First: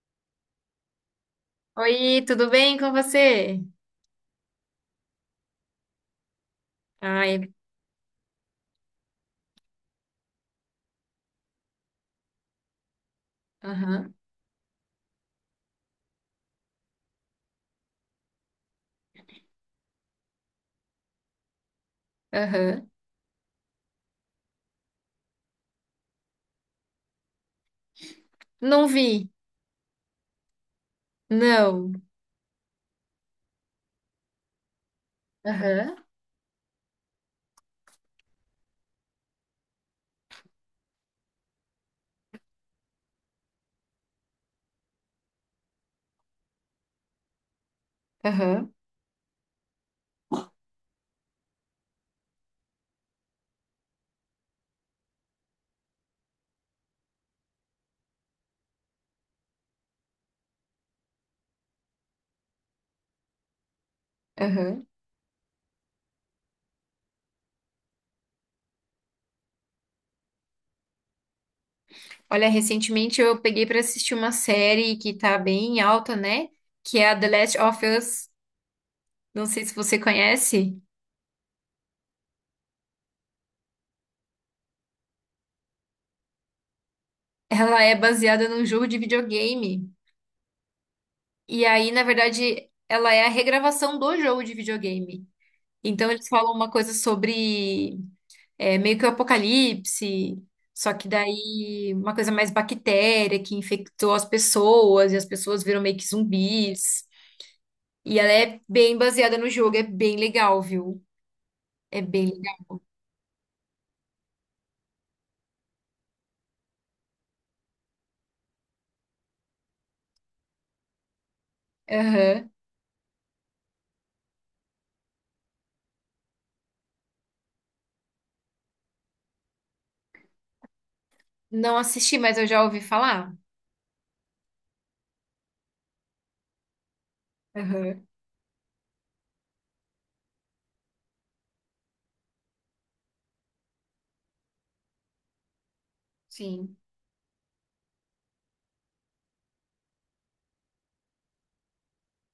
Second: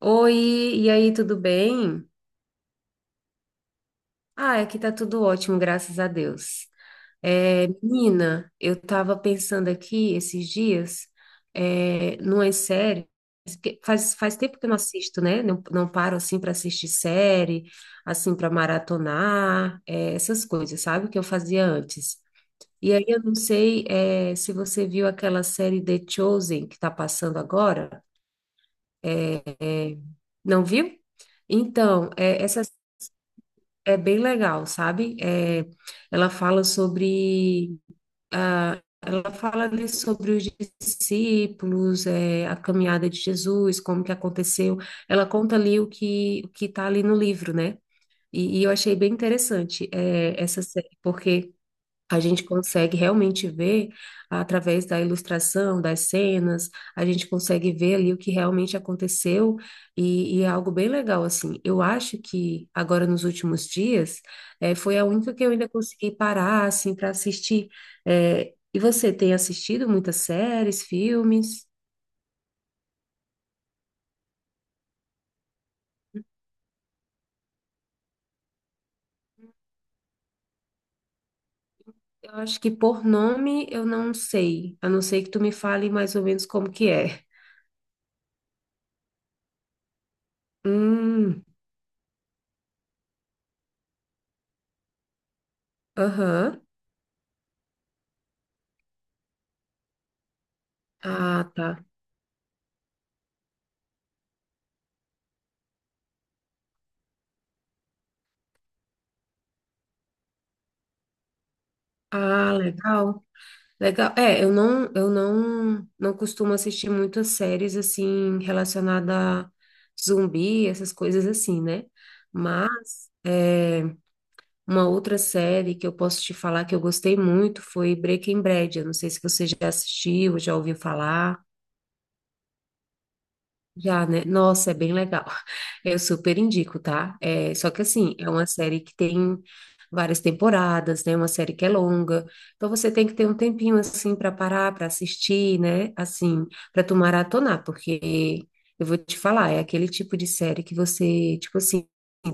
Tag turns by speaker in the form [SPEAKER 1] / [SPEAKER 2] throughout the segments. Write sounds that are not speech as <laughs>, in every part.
[SPEAKER 1] Oi, e aí, tudo bem?
[SPEAKER 2] Oi, tudo bem com você?
[SPEAKER 1] Ah, aqui tá tudo ótimo, graças a Deus.
[SPEAKER 2] Ai.
[SPEAKER 1] É, menina, eu tava pensando aqui esses dias, numas séries, porque
[SPEAKER 2] Aham,
[SPEAKER 1] faz tempo que eu não assisto, né? Não paro assim para assistir série, assim para maratonar, essas coisas, sabe? Que eu fazia antes.
[SPEAKER 2] aham.
[SPEAKER 1] E aí eu não sei, se você viu aquela série The Chosen que tá passando agora.
[SPEAKER 2] Não vi.
[SPEAKER 1] Não viu?
[SPEAKER 2] Não.
[SPEAKER 1] Então, essa é bem legal, sabe?
[SPEAKER 2] Aham,
[SPEAKER 1] Ela fala sobre ela fala ali sobre os discípulos, a caminhada de Jesus, como que aconteceu. Ela conta ali o que está ali no livro, né? E eu
[SPEAKER 2] aham,
[SPEAKER 1] achei bem interessante essa série, porque a gente consegue realmente ver através da ilustração, das cenas, a gente consegue ver ali o que realmente aconteceu e é algo bem legal, assim. Eu acho que agora nos últimos dias
[SPEAKER 2] aham.
[SPEAKER 1] foi a única que eu ainda consegui parar, assim, para assistir. E você tem assistido muitas séries, filmes?
[SPEAKER 2] Olha, recentemente eu peguei pra assistir uma série que tá bem alta, né? Que é a The Last of Us. Não sei se você conhece.
[SPEAKER 1] Eu acho que por nome eu não sei, a não ser que tu me fale mais ou menos como que é.
[SPEAKER 2] Ela é baseada num jogo de videogame.
[SPEAKER 1] Hum,
[SPEAKER 2] E aí, na verdade, ela é a regravação do jogo de videogame. Então, eles falam
[SPEAKER 1] aham.
[SPEAKER 2] uma coisa sobre. É meio que o apocalipse, só que
[SPEAKER 1] Ah, tá.
[SPEAKER 2] daí uma coisa mais bactéria que infectou as pessoas e as pessoas viram meio que zumbis. E ela é bem baseada no jogo, é bem legal, viu? É bem
[SPEAKER 1] Ah,
[SPEAKER 2] legal.
[SPEAKER 1] legal. Legal. É, eu não, não costumo assistir muitas séries assim relacionada a zumbi, essas coisas assim, né?
[SPEAKER 2] Aham.
[SPEAKER 1] Mas é, uma outra série que eu posso te falar que eu gostei muito foi Breaking Bad. Eu não sei se você já assistiu, já ouviu falar.
[SPEAKER 2] Não assisti, mas eu já ouvi falar.
[SPEAKER 1] Já, né? Nossa, é bem legal. <laughs> Eu super indico, tá? É, só que
[SPEAKER 2] Aham.
[SPEAKER 1] assim, é uma série que tem várias temporadas, né? Uma série que é longa. Então você tem que ter um tempinho assim para parar, para assistir, né? Assim,
[SPEAKER 2] Sim.
[SPEAKER 1] para tu maratonar, porque eu vou te falar, é aquele tipo de série que você, tipo assim,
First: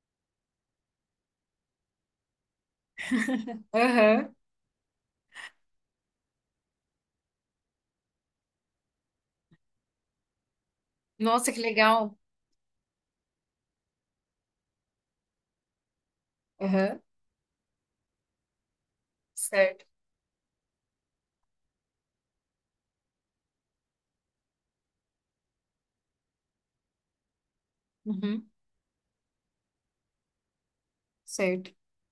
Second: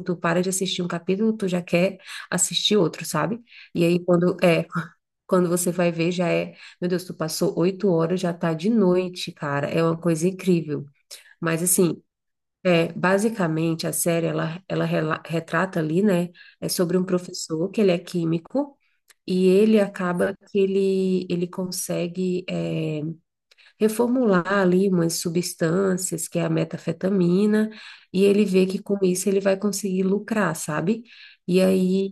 [SPEAKER 1] tu para de assistir um capítulo, tu já quer assistir outro, sabe? E aí
[SPEAKER 2] Aham.
[SPEAKER 1] <laughs> quando você vai ver já é, meu Deus, tu passou 8 horas, já tá de noite, cara. É uma coisa incrível.
[SPEAKER 2] Nossa, que
[SPEAKER 1] Mas assim,
[SPEAKER 2] legal.
[SPEAKER 1] é, basicamente a série retrata ali, né? É sobre
[SPEAKER 2] Aham.
[SPEAKER 1] um professor que ele é químico e ele
[SPEAKER 2] Certo.
[SPEAKER 1] acaba que ele consegue reformular ali umas substâncias, que é a metafetamina, e ele
[SPEAKER 2] Uhum.
[SPEAKER 1] vê que com isso ele vai conseguir lucrar, sabe? E
[SPEAKER 2] Certo.
[SPEAKER 1] aí,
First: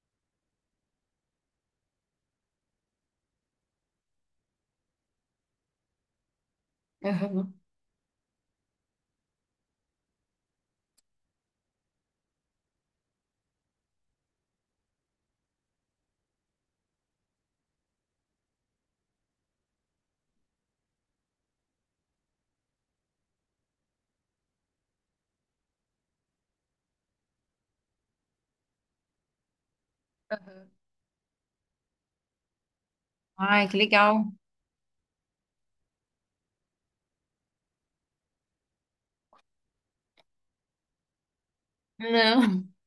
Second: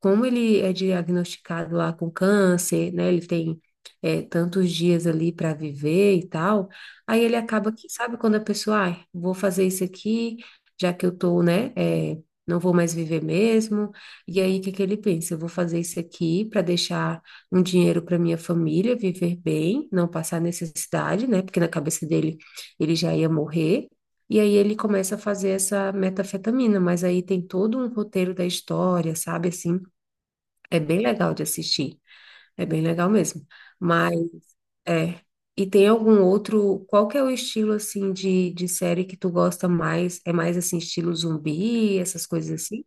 [SPEAKER 1] como ele é diagnosticado lá com câncer, né? Ele tem tantos dias ali para viver e tal. Aí ele
[SPEAKER 2] Aham.
[SPEAKER 1] acaba que, sabe, quando a pessoa, ah, vou fazer isso aqui, já que eu tô, não vou mais viver mesmo. E aí, o que que ele pensa? Eu vou fazer isso aqui para deixar um dinheiro para minha família viver bem, não passar necessidade, né? Porque na cabeça dele ele já ia morrer. E aí ele começa a fazer essa metafetamina, mas aí tem todo um roteiro da história, sabe? Assim,
[SPEAKER 2] Aham.
[SPEAKER 1] é bem legal de assistir, é bem legal mesmo.
[SPEAKER 2] Ai, que legal.
[SPEAKER 1] Mas é. E tem algum outro? Qual que é o estilo assim de série que tu gosta mais? É mais assim estilo zumbi, essas coisas
[SPEAKER 2] Não.
[SPEAKER 1] assim?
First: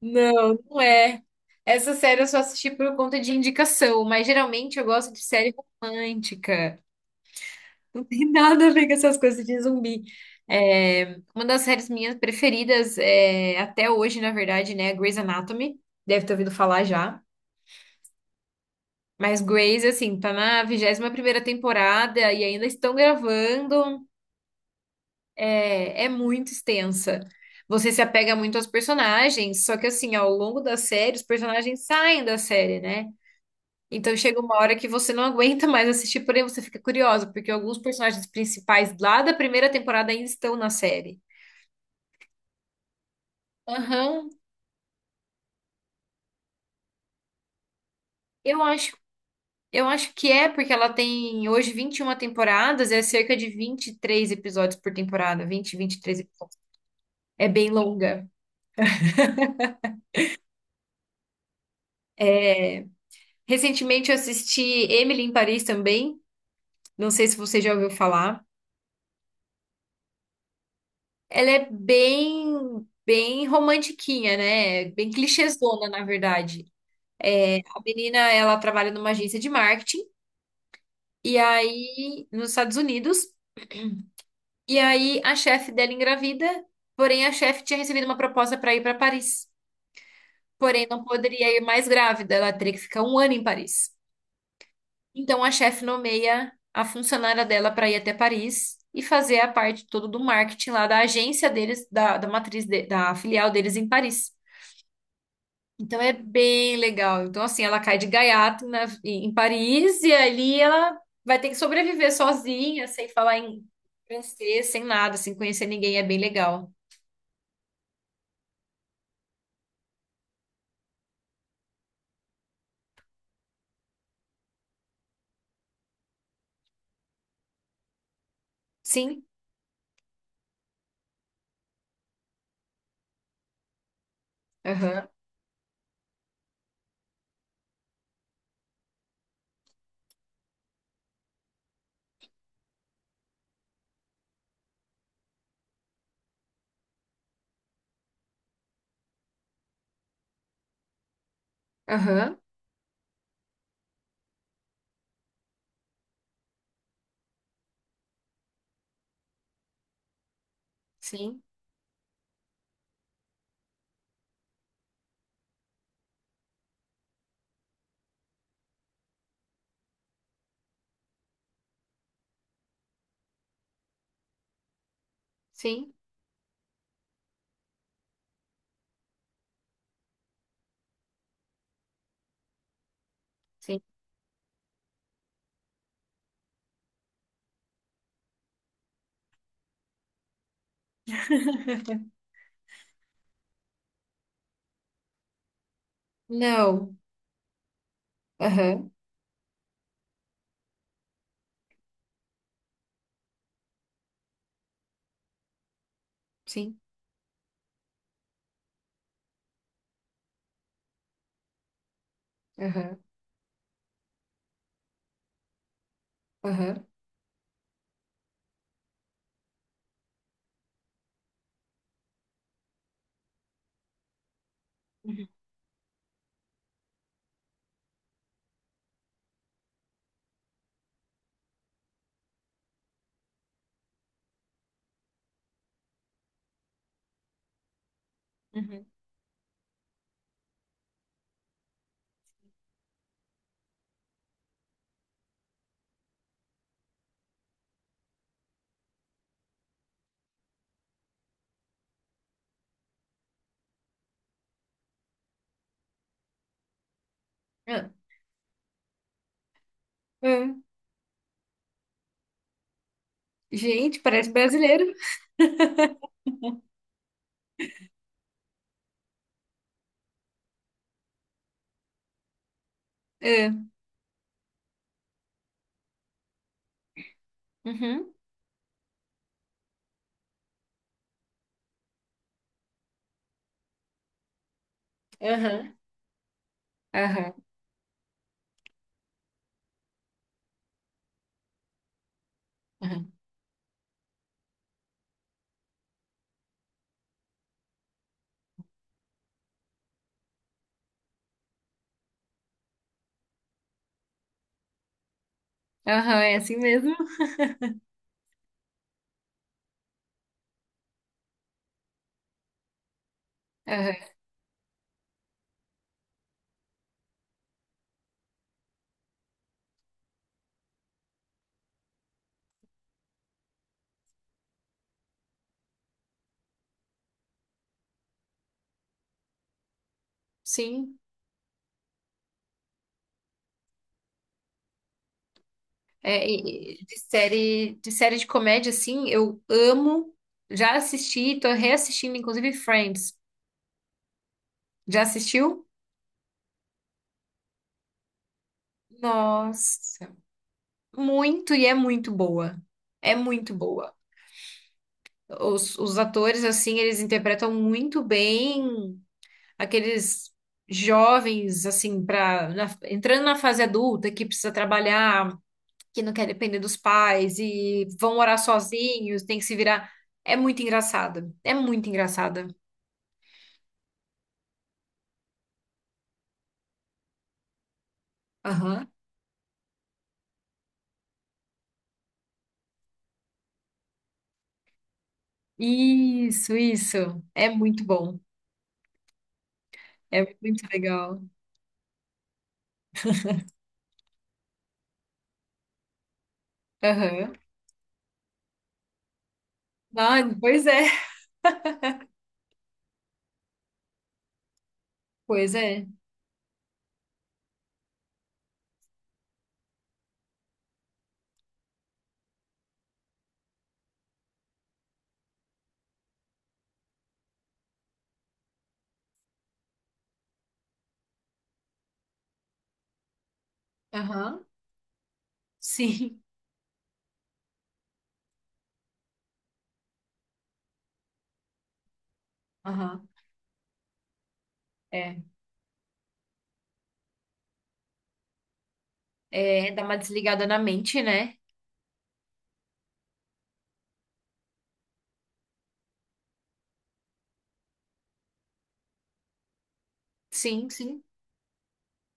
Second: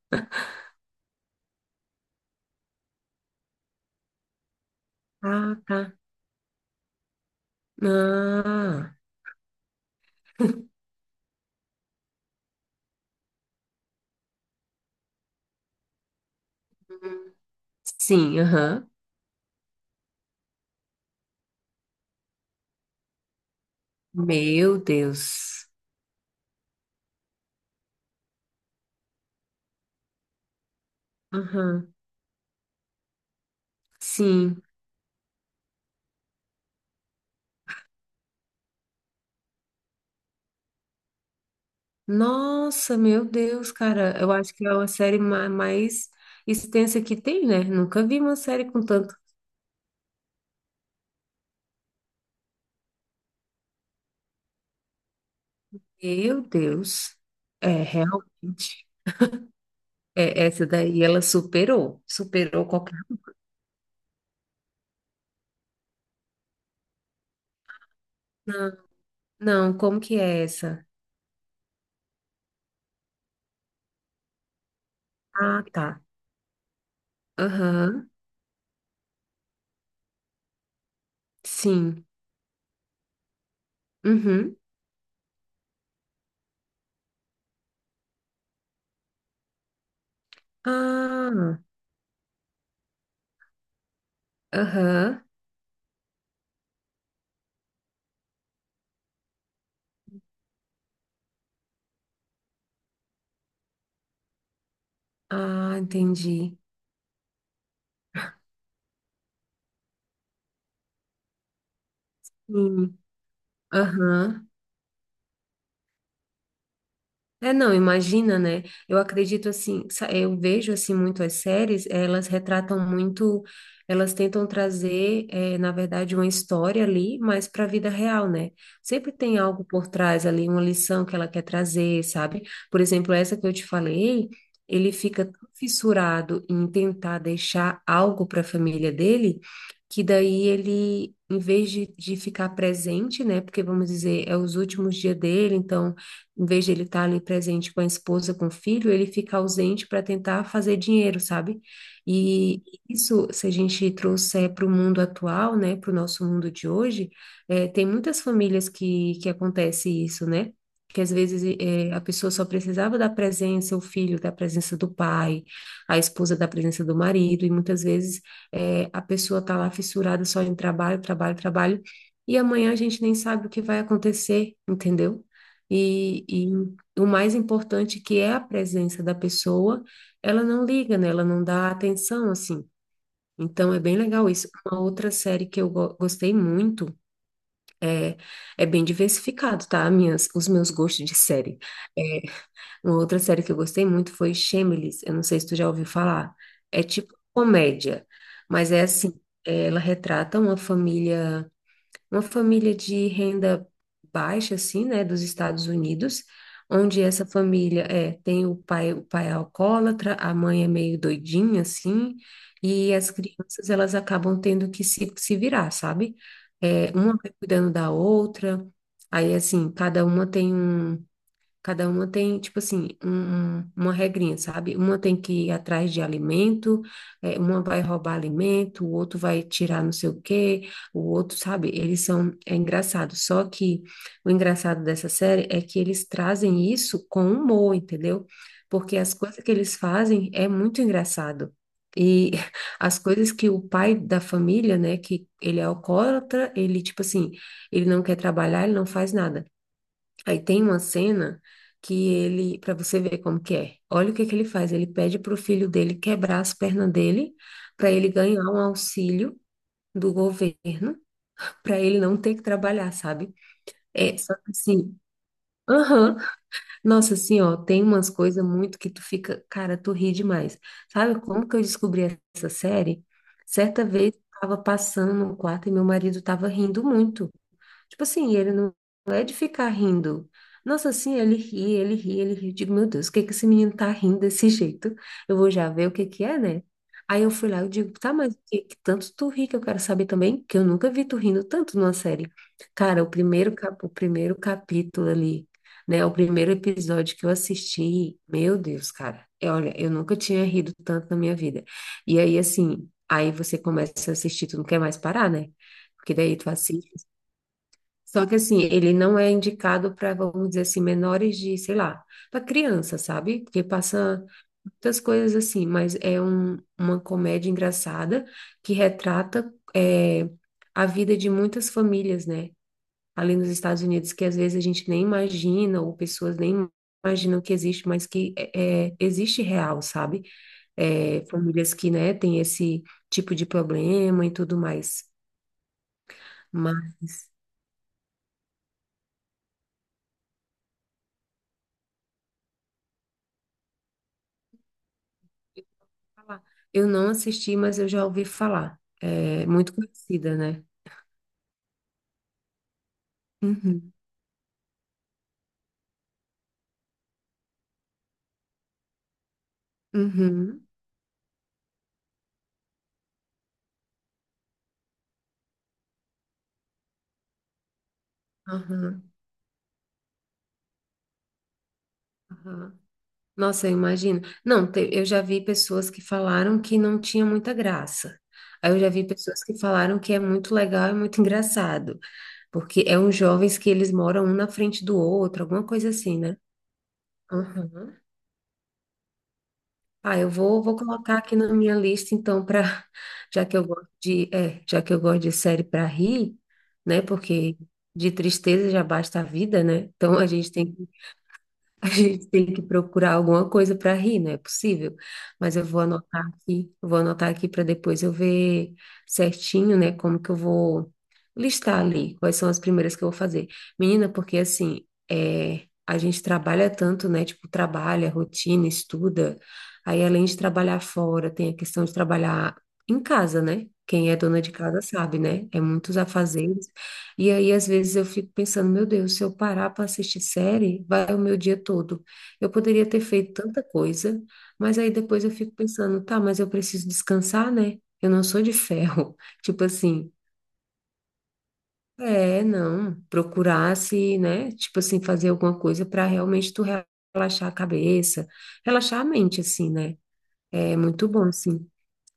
[SPEAKER 2] Não, não é. Essa série eu só assisti por conta de indicação, mas geralmente eu gosto de série
[SPEAKER 1] Ah, tá.
[SPEAKER 2] romântica. <laughs> Não tem nada a ver com
[SPEAKER 1] Ah,
[SPEAKER 2] essas coisas de zumbi. É, uma das séries minhas preferidas é, até hoje, na verdade, né? É Grey's Anatomy. Deve ter ouvido falar já.
[SPEAKER 1] sim, aham.
[SPEAKER 2] Mas Grey's, assim, tá na 21ª temporada e ainda estão gravando.
[SPEAKER 1] Meu Deus.
[SPEAKER 2] É muito extensa. Você se apega muito aos personagens, só que assim, ao longo da série, os personagens
[SPEAKER 1] Aham,
[SPEAKER 2] saem da série, né? Então chega uma
[SPEAKER 1] sim.
[SPEAKER 2] hora que você não aguenta mais assistir, porém você fica curiosa, porque alguns personagens principais lá da primeira temporada ainda estão na série.
[SPEAKER 1] Nossa, meu Deus, cara,
[SPEAKER 2] Aham.
[SPEAKER 1] eu acho que é uma mais extensa que tem, né? Nunca vi uma
[SPEAKER 2] Eu
[SPEAKER 1] série com
[SPEAKER 2] acho,
[SPEAKER 1] tanto.
[SPEAKER 2] eu acho que é, porque ela tem hoje 21 temporadas, é cerca de 23 episódios por temporada, 20, 23
[SPEAKER 1] Meu
[SPEAKER 2] episódios.
[SPEAKER 1] Deus,
[SPEAKER 2] É bem
[SPEAKER 1] é
[SPEAKER 2] longa.
[SPEAKER 1] realmente. É, essa daí ela superou, superou
[SPEAKER 2] É.
[SPEAKER 1] qualquer.
[SPEAKER 2] Recentemente eu assisti Emily em Paris também. Não sei se você já ouviu falar.
[SPEAKER 1] Não, não, como que é essa?
[SPEAKER 2] Ela é bem romantiquinha, né? Bem
[SPEAKER 1] Ah, tá.
[SPEAKER 2] clichêzona, na verdade. A
[SPEAKER 1] Aham,
[SPEAKER 2] menina, ela trabalha numa agência de marketing, e
[SPEAKER 1] sim.
[SPEAKER 2] aí, nos Estados Unidos,
[SPEAKER 1] Uhum.
[SPEAKER 2] e aí a chefe dela engravida, porém a chefe tinha recebido uma proposta para ir para Paris, porém não poderia
[SPEAKER 1] Ah,
[SPEAKER 2] ir mais grávida, ela teria que ficar um ano em Paris.
[SPEAKER 1] aham.
[SPEAKER 2] Então a chefe nomeia a funcionária dela para ir até Paris e fazer a parte toda do marketing lá da agência deles, da matriz, da filial deles em Paris.
[SPEAKER 1] Ah,
[SPEAKER 2] Então é
[SPEAKER 1] entendi.
[SPEAKER 2] bem legal. Então, assim, ela cai de gaiato em Paris e ali ela vai ter que sobreviver sozinha,
[SPEAKER 1] Sim.
[SPEAKER 2] sem falar em
[SPEAKER 1] Aham.
[SPEAKER 2] francês, sem nada, sem conhecer ninguém. É bem legal.
[SPEAKER 1] É, não, imagina, né? Eu acredito assim, eu vejo assim muito as séries, elas retratam muito, elas tentam trazer, na verdade, uma história ali, mas para a vida real, né? Sempre
[SPEAKER 2] Sim,
[SPEAKER 1] tem algo por trás ali, uma lição que ela quer trazer, sabe? Por exemplo, essa que eu te falei, ele
[SPEAKER 2] aham,
[SPEAKER 1] fica tão fissurado em tentar deixar algo para a família dele, que daí ele, em vez de ficar presente, né? Porque vamos dizer, é os últimos dias dele, então em vez de ele estar ali presente com a esposa, com o filho, ele fica ausente para tentar fazer dinheiro, sabe?
[SPEAKER 2] aham,
[SPEAKER 1] E isso, se a gente trouxer para o mundo atual, né, para o nosso mundo de hoje, é, tem muitas famílias que acontece isso, né? que às
[SPEAKER 2] sim,
[SPEAKER 1] vezes a pessoa só precisava da presença, o filho da presença do pai, a esposa da presença do marido, e muitas vezes a pessoa está lá fissurada só em trabalho, trabalho, trabalho, e amanhã a gente nem sabe o que vai acontecer, entendeu?
[SPEAKER 2] sim,
[SPEAKER 1] E o mais importante que é a presença da pessoa, ela não liga, né? Ela não dá atenção, assim. Então é
[SPEAKER 2] sim.
[SPEAKER 1] bem legal isso. Uma outra série que eu gostei muito é, é bem diversificado, tá? Minhas, os meus gostos de série.
[SPEAKER 2] <laughs>
[SPEAKER 1] É, uma outra série que eu gostei muito foi Shameless. Eu não sei se tu já ouviu falar. É
[SPEAKER 2] Não,
[SPEAKER 1] tipo comédia, mas é
[SPEAKER 2] aham,
[SPEAKER 1] assim, ela retrata uma família de renda baixa, assim, né, dos Estados Unidos,
[SPEAKER 2] sim,
[SPEAKER 1] onde essa família é, tem o pai é alcoólatra, a mãe é meio doidinha, assim, e
[SPEAKER 2] aham,
[SPEAKER 1] as crianças, elas acabam tendo que se virar, sabe?
[SPEAKER 2] aham.
[SPEAKER 1] É, uma vai cuidando da outra, aí, assim, Cada uma tem, tipo assim, uma regrinha, sabe? Uma tem
[SPEAKER 2] Uhum,
[SPEAKER 1] que ir atrás de alimento, uma vai roubar alimento, o outro vai tirar não sei o quê, o outro, sabe? Eles são, é engraçado. Só que o engraçado dessa série é que eles trazem isso com humor, entendeu?
[SPEAKER 2] uhum.
[SPEAKER 1] Porque as coisas que eles fazem é muito engraçado. E <laughs> as coisas que o pai da família, né, que ele é alcoólatra, ele, tipo assim, ele não quer trabalhar, ele não faz nada. Aí tem uma cena que ele, para você ver como que é. Olha o que que ele faz. Ele pede para o filho dele quebrar as pernas dele
[SPEAKER 2] Ah,
[SPEAKER 1] para ele ganhar um auxílio do
[SPEAKER 2] ah.
[SPEAKER 1] governo para ele não ter que trabalhar, sabe?
[SPEAKER 2] Gente,
[SPEAKER 1] É
[SPEAKER 2] parece
[SPEAKER 1] só que
[SPEAKER 2] brasileiro.
[SPEAKER 1] assim. Aham. Nossa, assim, ó, tem umas coisas muito que tu fica, cara, tu ri demais. Sabe como que eu descobri essa série?
[SPEAKER 2] Ah.
[SPEAKER 1] Certa vez eu tava passando no quarto e meu marido tava rindo muito. Tipo
[SPEAKER 2] Uhum.
[SPEAKER 1] assim, ele não não é de ficar rindo. Nossa, assim, ele ri. Eu digo, meu Deus, o que que esse menino tá rindo desse jeito? Eu vou já
[SPEAKER 2] Aham,
[SPEAKER 1] ver o que que é, né? Aí eu
[SPEAKER 2] aham,
[SPEAKER 1] fui lá, eu digo, tá, mas o que que tanto tu ri que eu quero saber também, que eu nunca vi tu rindo tanto numa série. Cara,
[SPEAKER 2] aham,
[SPEAKER 1] o primeiro capítulo ali, né? O primeiro episódio que eu assisti, meu Deus, cara. Olha, eu nunca tinha rido tanto na minha vida. E aí, assim, aí você começa a assistir, tu não quer mais parar, né? Porque
[SPEAKER 2] aham, é
[SPEAKER 1] daí tu
[SPEAKER 2] assim
[SPEAKER 1] assiste.
[SPEAKER 2] mesmo.
[SPEAKER 1] Só que assim, ele não é indicado para, vamos dizer assim, menores de, sei lá, para criança, sabe? Porque
[SPEAKER 2] Aham.
[SPEAKER 1] passa muitas coisas assim, mas é uma comédia engraçada que retrata a vida de muitas famílias, né? Ali nos Estados Unidos, que às vezes a gente nem imagina, ou pessoas nem imaginam que existe, mas é, existe real, sabe?
[SPEAKER 2] Sim.
[SPEAKER 1] É, famílias que, né, têm esse tipo de problema e tudo mais.
[SPEAKER 2] É, e de
[SPEAKER 1] Mas.
[SPEAKER 2] série, de série de comédia, assim, eu amo. Já assisti, tô reassistindo, inclusive, Friends. Já assistiu?
[SPEAKER 1] Falar. Eu não assisti, mas eu já ouvi falar. É muito
[SPEAKER 2] Nossa,
[SPEAKER 1] conhecida, né?
[SPEAKER 2] muito e é muito boa. É muito
[SPEAKER 1] Uhum,
[SPEAKER 2] boa. Os atores, assim, eles interpretam muito bem aqueles
[SPEAKER 1] uhum,
[SPEAKER 2] jovens, assim, entrando na fase adulta, que precisa trabalhar, que não quer depender dos pais e vão morar
[SPEAKER 1] aham,
[SPEAKER 2] sozinhos, tem que se virar. É muito engraçada. É muito engraçada.
[SPEAKER 1] aham. Nossa, eu imagino. Não, eu já vi pessoas que falaram que não tinha muita graça. Aí eu
[SPEAKER 2] Aham.
[SPEAKER 1] já vi pessoas que falaram que é muito legal e muito engraçado, porque é uns jovens que eles moram um na frente do outro, alguma coisa assim, né?
[SPEAKER 2] Isso, isso. É muito
[SPEAKER 1] Aham.
[SPEAKER 2] bom.
[SPEAKER 1] Ah,
[SPEAKER 2] É muito
[SPEAKER 1] vou colocar
[SPEAKER 2] legal.
[SPEAKER 1] aqui na minha lista, então, para <laughs> já que eu gosto de, é, já que eu gosto de série para rir, né?
[SPEAKER 2] Aham.
[SPEAKER 1] Porque de tristeza já basta a vida, né? Então
[SPEAKER 2] Ah, pois é.
[SPEAKER 1] a gente tem que procurar alguma coisa para rir, não é possível.
[SPEAKER 2] Pois
[SPEAKER 1] Mas
[SPEAKER 2] é.
[SPEAKER 1] eu vou anotar aqui para depois eu ver certinho, né, como que eu vou listar ali, quais são as primeiras que eu vou fazer. Menina, porque assim, é, a gente trabalha tanto, né, tipo, trabalha, rotina, estuda. Aí além de trabalhar fora, tem a questão de trabalhar em casa, né? Quem é dona
[SPEAKER 2] Aham.
[SPEAKER 1] de casa sabe, né? É muitos
[SPEAKER 2] Sim.
[SPEAKER 1] afazeres. E aí, às vezes, eu fico pensando, meu Deus, se eu parar para assistir série, vai o meu dia todo. Eu poderia ter
[SPEAKER 2] Aham.
[SPEAKER 1] feito tanta coisa, mas aí
[SPEAKER 2] É.
[SPEAKER 1] depois eu fico pensando, tá, mas eu preciso descansar, né? Eu não sou de ferro. <laughs> Tipo
[SPEAKER 2] É, dá uma
[SPEAKER 1] assim,
[SPEAKER 2] desligada na mente, né?
[SPEAKER 1] é, não, procurar se, né? Tipo assim, fazer alguma coisa para realmente tu relaxar a cabeça, relaxar a mente, assim, né?
[SPEAKER 2] Sim,
[SPEAKER 1] É
[SPEAKER 2] sim.
[SPEAKER 1] muito bom, sim.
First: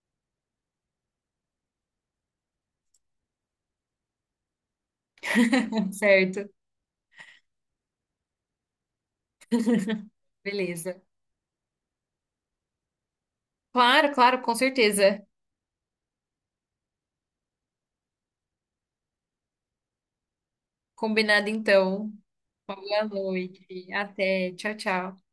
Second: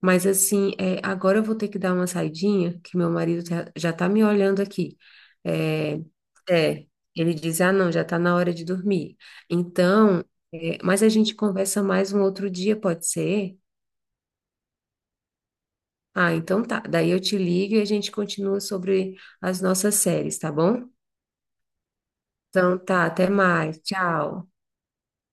[SPEAKER 1] Mas assim, é, agora eu vou ter que dar uma saidinha, que meu já tá me olhando aqui.
[SPEAKER 2] <laughs>
[SPEAKER 1] É,
[SPEAKER 2] Certo.
[SPEAKER 1] é, ele diz, ah, não, já tá na hora de dormir. Então, é,
[SPEAKER 2] Beleza.
[SPEAKER 1] mas a gente conversa mais um outro dia, pode ser?
[SPEAKER 2] Claro, claro, com certeza.
[SPEAKER 1] Ah, então tá. Daí eu te ligo e a gente continua sobre as nossas séries, tá bom?
[SPEAKER 2] Combinado então. Uma
[SPEAKER 1] Então
[SPEAKER 2] boa
[SPEAKER 1] tá, até
[SPEAKER 2] noite.
[SPEAKER 1] mais. Tchau.
[SPEAKER 2] Até. Tchau, tchau.